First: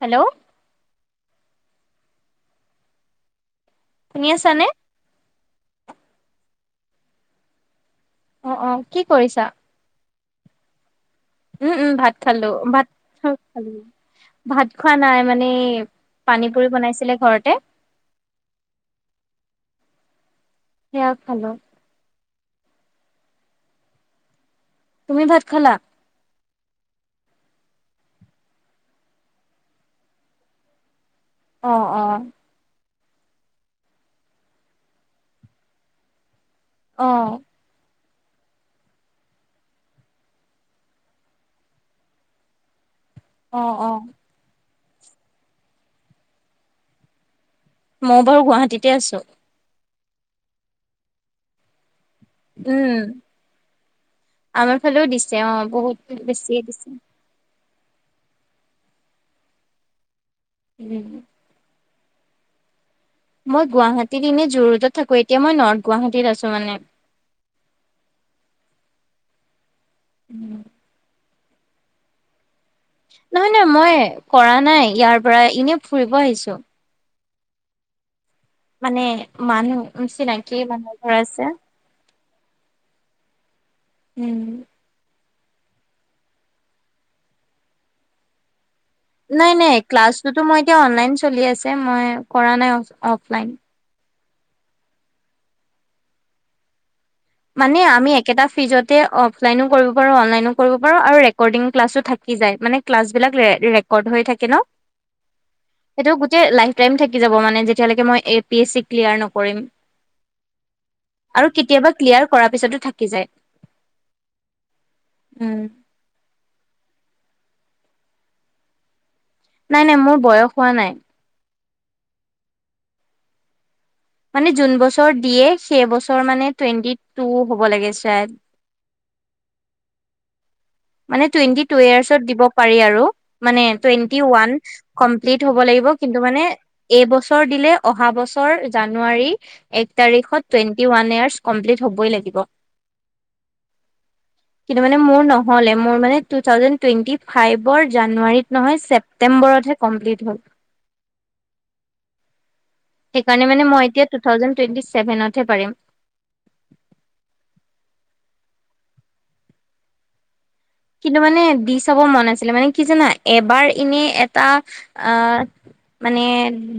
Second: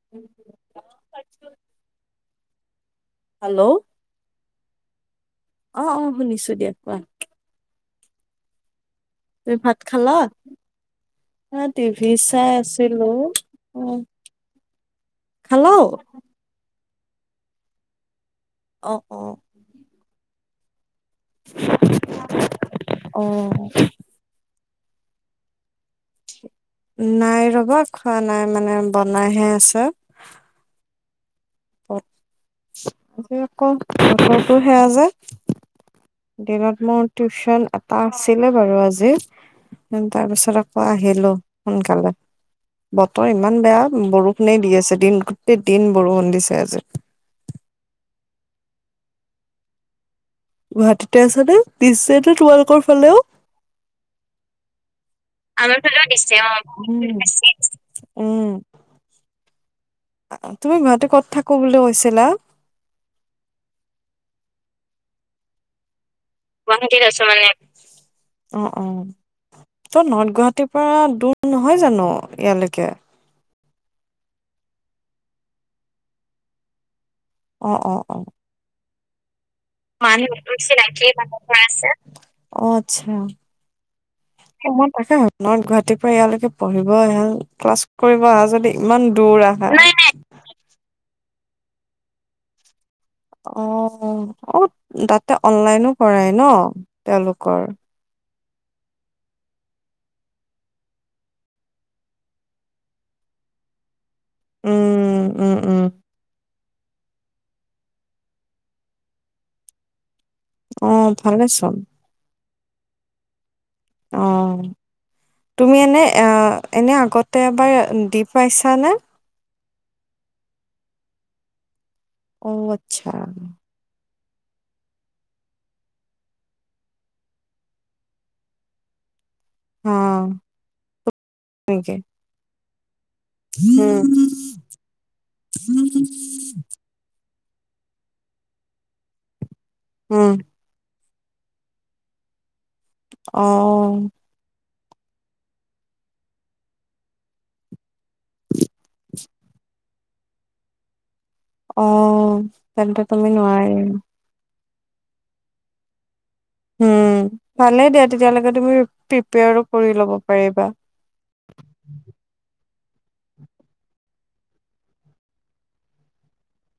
Hello. Hello. শুনি আছানে? অঁ অ' শুনিছো দিয়া কোৱা। অঁ অ' কি কৰিছা? তুমি ভাত খালা। অ উম, উম টিভি ভাত খালো চাই ভাত আছিলো খালো অ ভাত খোৱা নাই মানে খালাও পানী পুৰি বনাইছ ছিলে ঘৰতে। অ, সেয়া খালো। অ' তুমি ভাত খালা। নাই ৰ'বা খোৱা নাই মানে বনাইহে আছে। অ, অ। আজি আকৌ বতৰটো সেয়া যে। দিনত মোৰ অ', টিউচন টা আছিলে বাৰু আজি, তাৰপিছত আকৌ আহিলো সোনকালে। বতৰ ইমান অ', বেয়া, অ', বৰষুণে দি আছে। দিন গোটেই দিন বৰষুণ দিছে আজি। মই বাৰু গুৱাহাটীতে আছোঁ। গুৱাহাটীতে আছা নে পিছে? তোমালোকৰ উম, ফালেও, আমাৰ ফালেও দিছে অ', আমাৰ বহুত ফালেও দিছে অ' বেছিয়ে দিছে। উম' তুমি গুৱাহাটী ক'ত উম, থাকো বুলি কৈছিলা। কৈছিলা মই গুৱাহাটীত ইনে জোৰোডত থাকো, এতিয়া মই নৰ্থ গুৱাহাটীত আছো। মানে। গুৱাহাটীত আছোঁ মানে। অঁ অঁ ত' নৰ্থ গুৱাহাটীৰ পৰা দূৰ নহয় জানো ইয়ালৈকে। নহয় নহয় মই কৰা নাই ইয়াৰ পৰা ইনে ফুৰিব আহিছোঁ। অঁ অ' অ' মানে মানুহ চিনাকি মানুহ এঘৰ আছে। অঁ আটচ্ছা। উম। সেই মন পচ নৰ্থ গুৱাহাটীৰ পৰা ইয়ালৈকে পঢ়িব আহা ক্লাছ কৰিব আহা যদি ইমান দূৰ নাই আহা। নাই অ', ক্লাছতোটো মই এতিয়া অনলাইন চলি আছে মই কৰা নাই অফলাইন। অঁ অঁ তাতে অনলাইনো কৰাই ন তেওঁলোকৰ মানে আমি একেটা ফিজতে অফলাইনো কৰিব পাৰোঁ অনলাইনো কৰিব পাৰোঁ আৰু ৰেকৰ্ডিং ক্লাছো থাকি যায় মানে ক্লাছবিলাক ৰে ৰেকৰ্ড হৈ থাকে ন উম, উম, উম, এইটো গোটেই লাইফ টাইম থাকি যাব মানে যেতিয়া লৈকে মই A P H C clear নকৰিম অঁ আৰু ভালেছোন কেতিয়াবা ক্লিয়াৰ কৰাৰ পিছতো থাকি যায় অঁ উম তুমি এনে অঁ এনে আগত এবাৰ দি পাইছানে নাই নাই মোৰ বয়স হোৱা নাই অঁ আচ্ছা মানে জোন বছৰ দিয়ে সেই বছৰ মানে টুৱেণ্টি টু হব লাগে হম মানে টুৱেটি টু ইয়েৰচত দিব পাৰি আৰু মানে টুৱেন্টি ওৱান কম্পিল্ট হব লাগিব কিন্তু মানে এই বছৰ অহাবছৰ দিলে অহা বছৰ জানুৱাৰী এক উম তাৰিখত টুৱেণ্টি ওৱান এয়াৰ কম্পিল্ট হবই লাগিব অহ। কিন্তু মানে মোৰ ন হ'লে মোৰ মানে টু থাউজেন টুৱেণ্টি ফাইভৰ জানুৱাৰীত নহয় ছেপ্তেম্বৰতহে কমপ্লিট হ'ল। অ'। তেন্তে তুমি সেইকাৰণে মানে নোৱাৰি মই এতিয়া টু থাউজেণ্ড টুৱেন্টি চেভেনতহে পাৰিম। উম, ভালে দিয়া তেতিয়ালৈকে তুমি প্ৰিপেয়াৰো কৰি ল'ব পাৰিবা। কিন্তু মানে দি চাব মন আছিলে মানে কি জানা এবাৰ, এনে এটা আ, মানে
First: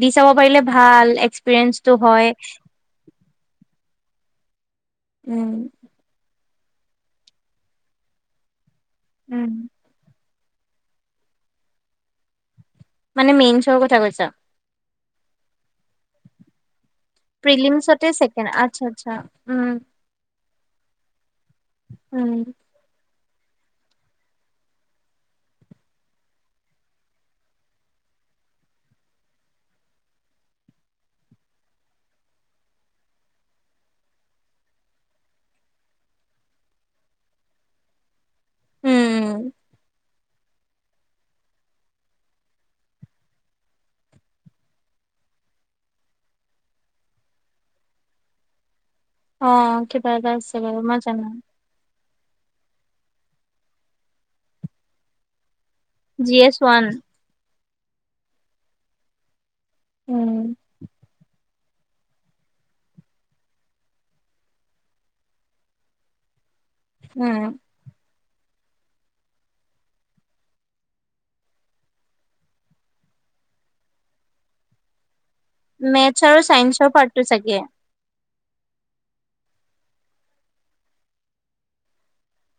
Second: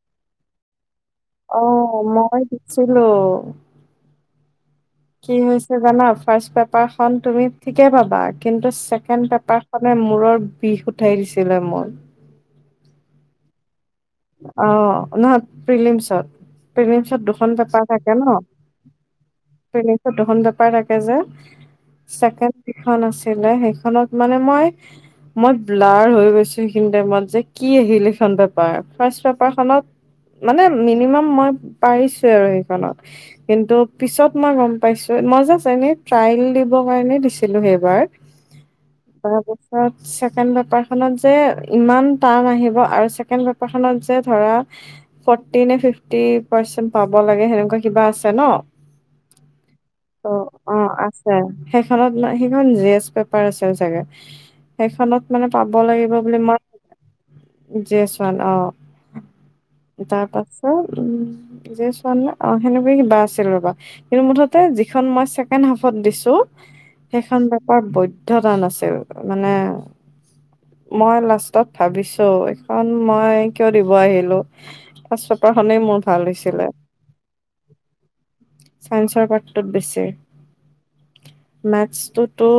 দি চাব পাৰিলে ভাল। এক্সপিৰিয়েঞ্চটো অ', হয় মই দিছিলোঁ। কি উম হৈছে জানা? ফাৰ্চ পেপাৰখন তুমি ঠিকে পাবা কিন্তু ছেকেণ্ড উম পেপাৰ খনে মূৰৰ বিষ উঠাই দিছিলে মোৰ। মানে মেইনচৰ ক অ' নহয়, প্ৰিলিমছত। প্ৰিলিমচত দুখন পেপাৰ প্ৰিলিমছতে থাকে ন? ছেকেণ্ড আচ্ছা আচ্ছা উম। প্ৰিলিমচত দুখন পে পাৰ থাকে যে উম ছেকেণ্ড কিখন আছি সেইখনত মানে মই, মই ব্লাৰ হৈ গৈছোঁ সেইখিনি টাইমত যে, কি আহিল এইখন পেপাৰ। ফাৰ্ষ্ট পেপাৰখনত মানে মিনিমাম মই পাৰিছোঁ আৰু সেইখনত কিন্তু পিছত মই গম পাইছোঁ মই জাষ্ট এনেই ট্ৰাইেল দিবৰ কাৰণে দিছিলোঁ সেইবাৰ উম [unintelligible] ছেকেণ্ড পেপাৰ খনত যে, ইমান টান আহিব আৰু ছেকেণ্ড পে [unintelligible] যে, ধৰা ফৰ্টি নে ফিফটি পাৰ্চেণ্ট পাব লাগে সেনেকুৱা কিবা আছে ন। অ', কিবা এটা অ আছে অ বাৰু আছে [unintelligible] [unintelligible] সেইখন জি এছ পেপাৰ আছিল চাগে, সেইখনত মানে পাব লাগিব জি বুলি ম S one G S one অ'। উম। তাত আছে উম। জি এচ ওৱান নে, অ' সেনেকুৱা কিবা আছিল ৰ'বা কিন্তু মুঠতে যিখন মই ছেকেণ্ড হাফত দিছোঁ উম সেইখন পেপাৰ বৈদ [unintelligible] টান আছিল, মানে মই লাষ্টত ভাবিছোঁ এখন মই কিয় দিব আহিলো পাচত মেথছ আৰু চাইন্সৰ পাৰ্তোট চাগে। চাইন্সৰ পাৰ্তটোত বেছি, মেথছটোত- তো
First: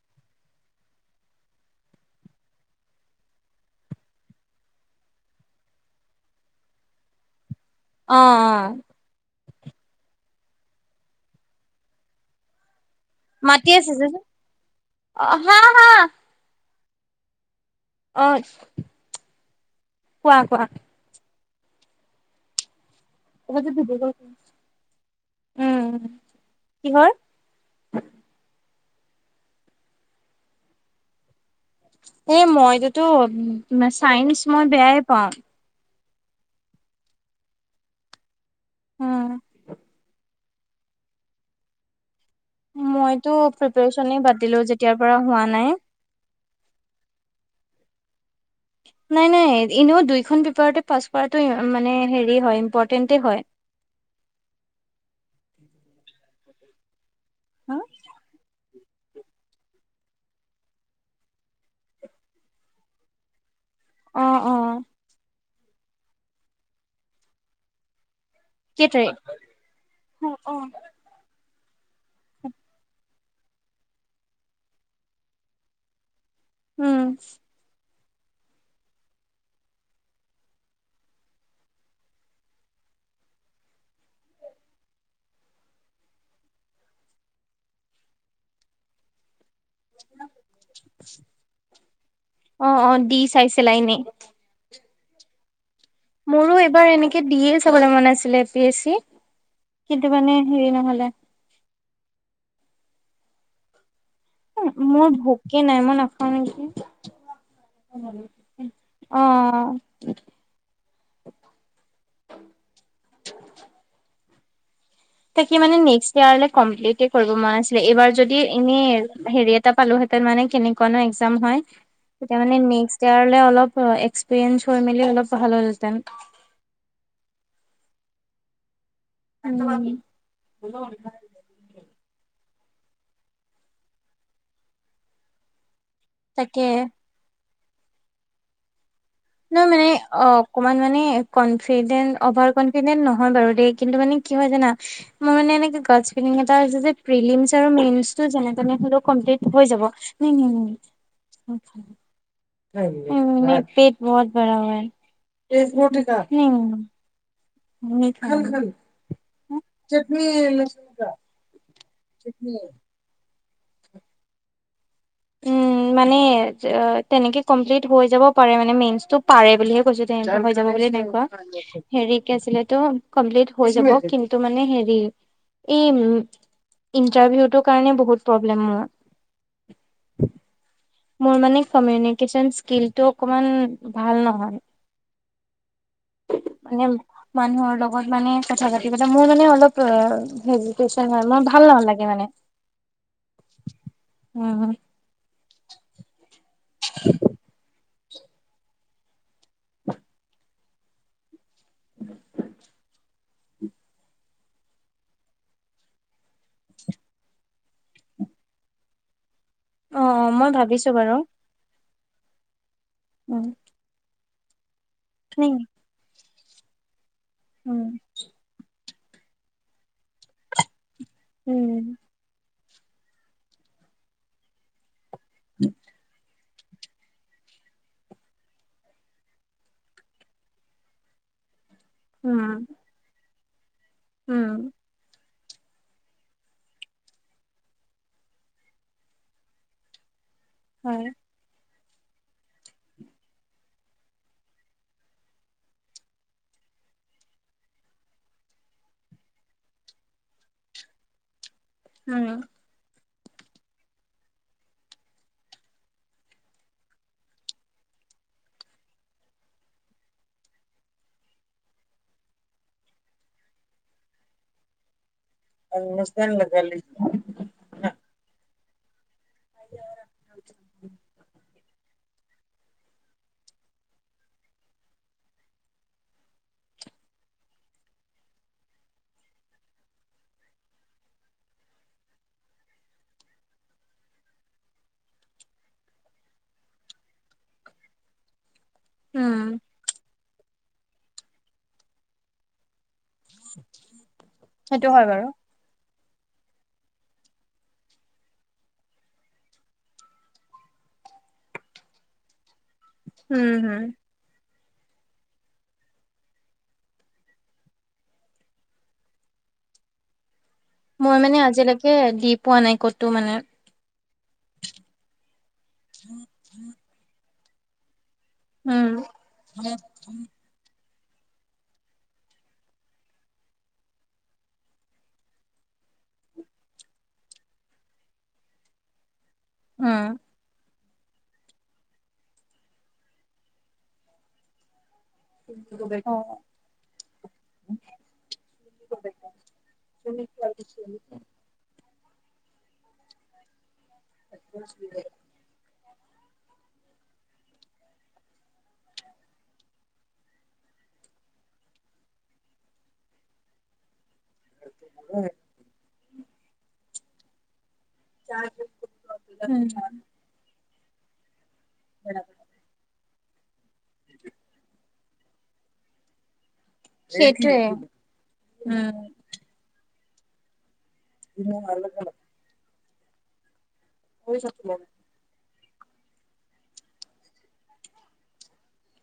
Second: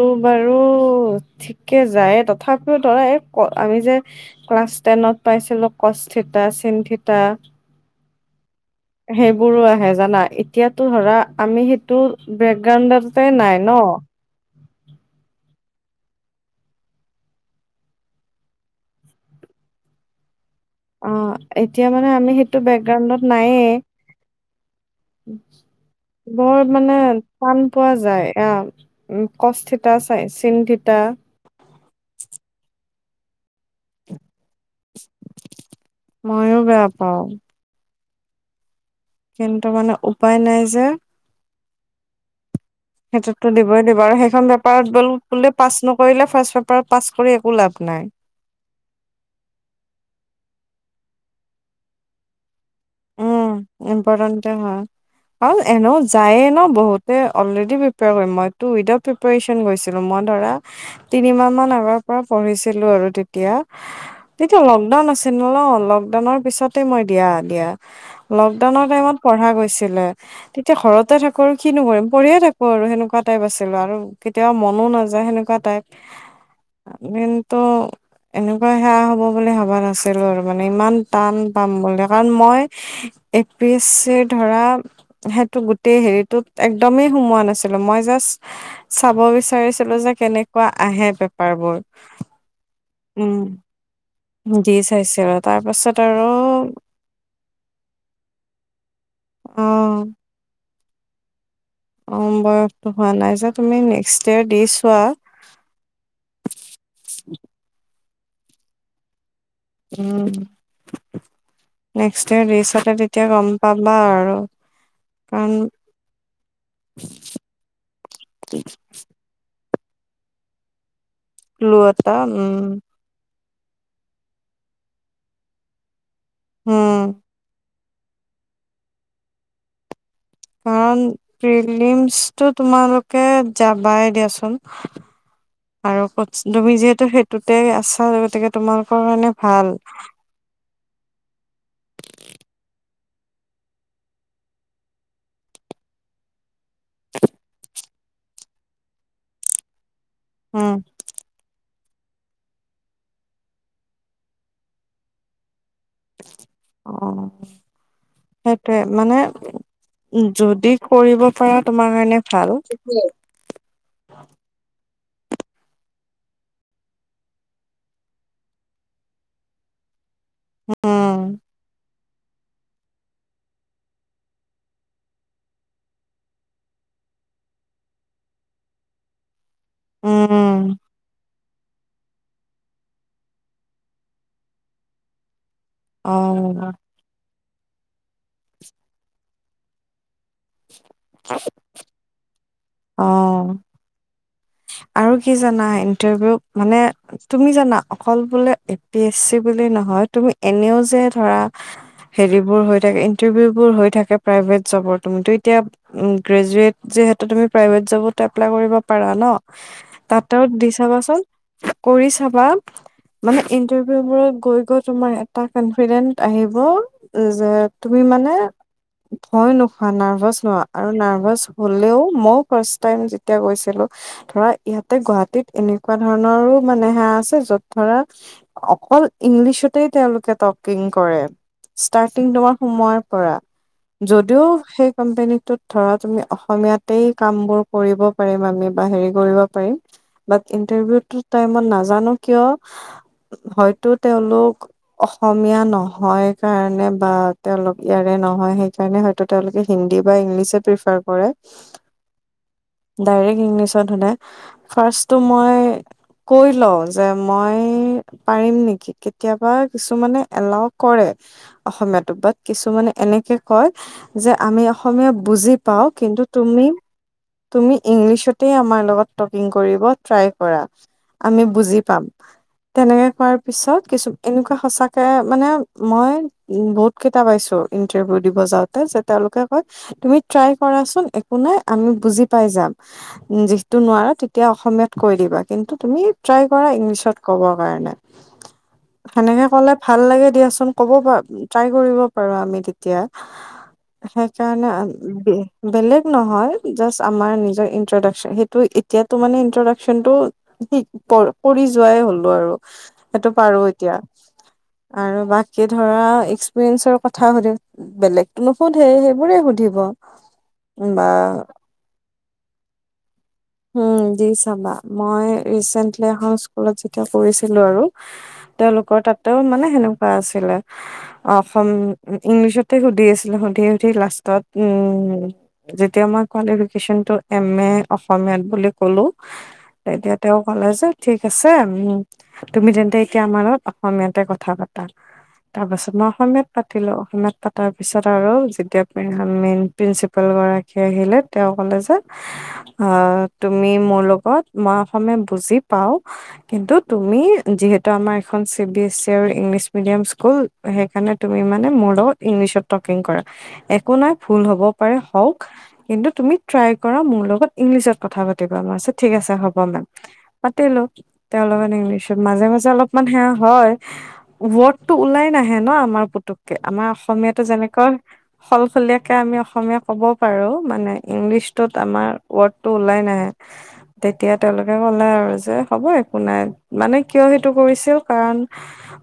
তো বাৰু আৰু ঠিকে যায় তথাপিও ধৰা এই ক আমি যে ক্লাছ টেনত পাইছিলো কস্থিতা চিন্থিতা। অ', অ'। বোৰো আহে জানা এতিয়াতো ধৰা আমি সেইটো বেকগ্ৰান্ডত মাতি আছে যা জোন। অ' হা হা। অ' কোৱা কোৱা। অ' এতিয়া মানে আমি সেইটো বেগ গ্ৰাউণ্ডত নাইে উম বৰ মানে কিহৰ? টান পোৱা যায় আহ উম কচথিতা চাই চিন থিতা, এ মইততো চাইন্স মই বেয়াই পাওঁ। মইো বেয়া পাওঁ। উম। কিন্ত মানে উপাই নাই যে, মইতো সেইটোততো দিবই দিব, আৰু প্ৰিপেৰেচনে বাদ সেইখন দিলো পেপাৰত যেতিয়াৰ ব'ল পৰা হোৱা বোলে নাই। পাছ নকৰিলে ফাৰ্ষ পাছ কৰি একো লাভ নাই। নাই নাই এনেও দুইখন পেপাৰতে পাছ কৰাতটো মানে হেৰি হয়। ইম্পৰ্টেণ্টে হয়। উম ইম্পৰ্টেণ্ট হয়। আৰু এনেও যায়ে ন বহুত, অলৰেডি প্ৰিপেয়াৰ কৰিম, মই টো উইদাউট প্ৰিপ্ৰয়াৰেচন গৈছিলোঁ, মই ধৰা তিনিমাহমান আগৰ পৰা পঢ়িছিলোঁ আৰু তেতিয়া, অ অ তেতিয়া লকডাউন আছিল। নলওঁ, লকডাউনৰ পিছতে মই দিয়া, দিয়া লকডাউনৰ কেই তাৰিখ টাইমত পঢ়া গৈছিলে, তেতিয়া ঘৰতে থা কৰো, কিনো কৰিম। কৰিয়ে থাকো আৰু সেনেকুৱাত টাইপ আছিলো আৰু, কেতিয়াবা মনো নাযায় সেনেকুৱা টাইপ। উম এদিনতো এনেকুৱা সেৱয়া হ'ব বুলি ভবা নাছিলো আৰু মানে ইমান টান পাম বুলি, কাৰণ মই এ পি এছ চি ধৰা সেইটো গোটেই হেৰিতটোত এক্দমেই সুমোৱা নাছিলো, মই জাষ্ট, চাব বিচাৰ ছিলো যে কেনেকুৱা আহে পেপাৰ বোৰ। অ অ দি উম চাইছিলা এনেই উঠাইছিল আৰু তাৰ পাছত আৰু মোৰো এইবাৰ এনেকে দিয়ে বলে মন আছিলে এ পি এছ চি। অ কিন্তু মানে হেৰি নহ'লে। [unintelligible] অম বয়সটো হোৱা নাই যে তুমি নেক্স উ মোৰ ভোকে নাই, মই নাখাওঁ নেকি। অ'অ' উম নেক্সইয়াৰ দি ছালে তেতিয়া গম পাবা আৰু, [unintelligible] ত কাৰণ পালোহেঁতে মানে কেনেকুৱা ন কাম হয় ক্লু এটা তেতিয়া উম নেক্স ইয়িৰলে আলপ এক্সপিৰিয়েঞ্চ হৈ মেলি অলপ ভাল হলহঁতেন হম নাই কাৰ প্ৰিলিম টো তোমালোকে যাবাই দিয়াচোন আৰু তাকে তুমি যিহেতু সেইটোত তাতে আছা গতিকে তোমাৰ লোকৰ মনে নহয় ভাল মানে অ অকমান কনফিডেণ্ট অভাৰ কনফিডেন্ট নহয় বাৰু দেই কিন্তু মানে কি হয় জান মোৰ মান এনেকে কৰ্চ ফিলিং এটা আছে যে প্ৰেলিমছ আৰু মেইন্স টো যেনে তেনে হলেও কমপ্লিট হৈ যাব। উম [unintelligible] [unintelligible] উ পেট বহত বাৰা হে। [unintelligible] অ নাই সেইটোয়ে মানে যদি কৰিব পাৰা তোমাৰ কাৰণে ভাল। [unintelligible] উম মানে তেনেকে কমপ্লিট হৈ যাব পাৰে মানে মেইনটো পাৰে বুলিহে কৈছোঁ হৈ যাব বুলি নাই কোৱা। হেৰী কি আছিলে এটো কমপিল্লিত হৈ যাব কিন্তু মানে হেৰি ইন্টাৰভিউ তো কাৰনে বহুত প্ৰবলেম মোৰ। উম। মোৰ মানে কমিউনিকেশন স্কিলটো অকমান ভাল নহয়। অ। মানে মানুহৰ লগত মানে কথা পাতি পতি মোৰ মানে অলপ অ হেজিতেচন হয় মই ভাল নহালাগে মানে। অ উম। আৰু কি জানা ইণ্টাৰভিউত মানে তুমি জানা। অকল বোলে এ পি এছ চি বুলি নহয় তুমি এনেও যে ধৰা হেৰিবোৰ হৈ থাকে ইণ্টাৰভিউবোৰ হৈ থাকে প্ৰাইভেট জবৰ তুমিতো এতিয়া গ্ৰেজুৱেট যিহেতু তুমি প্ৰাইভেট জবত এপ্লাই কৰিব পাৰা ন। অ', অ', তাতো মই দি ভাবিছো বাৰু চাবাচোন। কৰি চাবা। মানে উম, ইন্টাৰভিউ বোৰত গৈ গল তোমাৰ এটা উম, কনফিডেন্ আহিব। উম যে উম, তুমি মানে ভয় নোখোৱা। নাৰ্ভাছ নোহোৱা। আৰু নাৰ্ভাছ উম, হ'লেও মোক ফাৰ্ষ্ট টাইম যেতিয়া গৈছিলোঁ ধৰা ইয়াত তে গুৱাহাটীত এনেকুৱা ধৰণৰো- মানে হা আছে য'ত ধৰা, অকল ইংলিছতেই তেওঁলোকে টকিং কৰে। ষ্টাৰ্টিং তোমাৰ সোমৱাৰ পৰা যদিও উম, সেই কোম্পানী তোত ধৰা তুমি, অসমীয়াতেই কামবোৰ কৰিব পাৰিম আমি, বা হেৰি কৰিব পাৰিম বাট ইন্টাৰভিউত হয়, কি তই মই নাজ জানো কিয়, হয়তো তেওঁলোক অসমীয়া নহয় কাৰণে বা তেওঁলোক ইয়াৰে নহয়, সেইকাৰণে হয়তো তেওঁলোকে হিন্দী বা ইংলিছে প্ৰিফাৰ কৰে। উম। ডাইৰেক্ট ইংলিছ ত শুদে। ফাৰ্ষ্টটো মই কৈ লওঁ যে মই পাৰিম নেকি, কেতিয়াবা কিছুমানে এলাও কৰে অসমীয়াটো, বাট কিছুমানে এনেকে কয় যে আমি অসমীয়া বুজি পাওঁ। কিন্তু তুমি তুমি ইংলিছতে আমাৰ লগত টকিং কৰিব ট্ৰাই কৰা। আমি বুজি পাম। তেনেকে কৱাৰ পিছত, কিছু এনেকুৱা সঁচাকে মানে, মই বহুতকেটা পাইছোঁ ইণ্টাৰভিউ দিব যাওঁতে যে, তেওঁলোকে কয়, তুমি ট্ৰাই কৰাচোন, একো নাই আমি বুজি পাই যাম। ম যিটো নোৱাৰে তিতিয়া অসমীয়াত কৈ দিবা। কিন্তু তুমি ট্ৰাই কৰা‌ ইংলিছত ক'ব কাৰণে। উম, সেনেকে ক'লে ভাল লাগে দিয়া চোন ক'ব পা, ম ট্ৰাই কৰিব পাৰা আমি তেতিয়া। সেইকাৰণে, অ- সেইটো হয় ম- বাৰু বে-বেলেগ নহয়। জাষ্ট আমাৰ নিজৰ ইন্ট্ৰডাকচন, সেইটো এতিয়াতো মানে ইন্ট্ৰডাকচনটো, হি প-পৰি যোৱাই হলো আৰু। সেইটো উম, পাৰো হম, এতিয়া। আৰু বাকী ধৰা, এক্সপিৰিয়েঞ্চৰ কথা সোধে। বেলেগতো নুসুধে, সেইবোৰে সোধিব। মই মানে আজিলৈ- কে দি পোৱা নাই ক'ত উম দি চাবা। মই ৰিচেন্টলি এখন স্কুলত যেতিয়া কৰিছি ছিলোঁ আৰু উম, তেওঁলোকৰ তাতে মানে সেনেকুৱা আছিলে। অসম ইংলিছতে সুধি আছিলে, সুধি-সুধি লাষ্টত উম, যেতিয়া মই কুৱালিফিকেশ্বনটো এম-এ অস- অসমীয়াত বুলি ক'লো তেতিয়া উম। তেওঁ ক'লে যে ঠিক আছে, উ তুমি তেন্তে এতিয়া আমাৰ লগত অসমীয়াতে কথা পতা। তাৰ পাছত মই অসমীয়াত পাতিলো, অসমীয়াত পাতাৰ পিছত আৰু যেতিয়া মেইন প্ৰিন্সিপাল গৰাকী আহিলে তে কলেজত উ [unintelligible] অ', তুমি ম লগত মই অসমীয়া বুজি পাওঁ কিন্তু তুমি যিহেতু আমাৰ এখন C B S E English medium school, সেই কাৰণে তুমি মানে মোৰ ইংলিছত টকিং কৰা একো নাই ভুল হ'ব পাৰে হওক, কিন্তু তুমি ট্ৰাই কৰা মোৰ লগত ইংলিছত কথা পাতিবা ঠিক আছে হ'ব উম, মম পাতিলো িক [unintelligible] [inaudible] অলমান ইংলিছত মাজে-মাজে অলপ মানে সেয়া হয় [unintelligible] টো ওলাই নাহে ন, আমাৰ পুতুক আমাৰ অসমীয়াাতো সেইটোৱে যেনেকৈ উম, সলসলীয়াকে আমি অসমীয়া হ'ব পাৰো মানে ইংলিছটোত আমাৰ ৱডটো ওললাই নাহে তেতিয়া তেওঁলোকে ক'লে আৰু যে হ'ব একো নাই, মানে কিয় সেইটো কৰিছিল কাৰণ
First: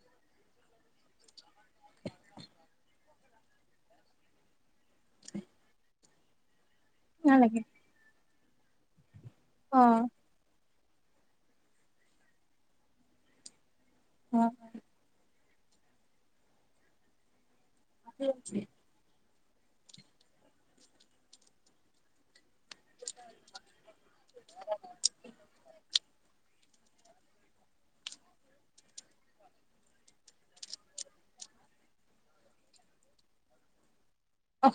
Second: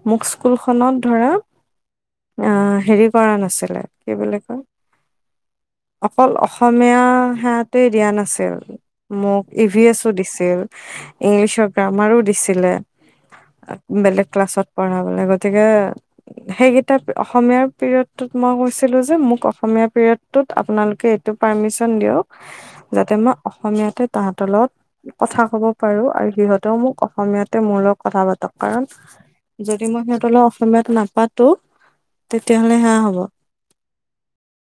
মোক স্কুলখনত ধৰা অ' হেৰি কৰা নাছিলে কি বুলি কয় অকল অসমীয়া নালাগে সেহেটি দিয়া না আছে [unintelligible] মোক ই ভি এছ অ', ও দিছিল। ইংলিছৰ গ্ৰামাৰো দিছিলে বেলেগ ক্লাছত পঢ়াবলৈ গৈ [unintelligible] গতিকে সেইকেইটা অসমীয়াৰ পিৰিয়ডটোত মই কৈছিলো যে মোক অসমীয়া পিৰিয়ডটোত আপোনালোকে এইটো পাৰ্মিচন দিয়ক যাতে মই অসমীয়াতে তাহাঁতৰ লগত কথা ক'ব পাৰো আৰু সিহঁত ত মোক অসমীয়াতে মোৰ লগ কথা পাতক, কাৰণ যদি মই সিহঁতৰ লগত অসমীয়াত নাপাতো তেতিয়াহ'লে সেয়া হ'ব অ'।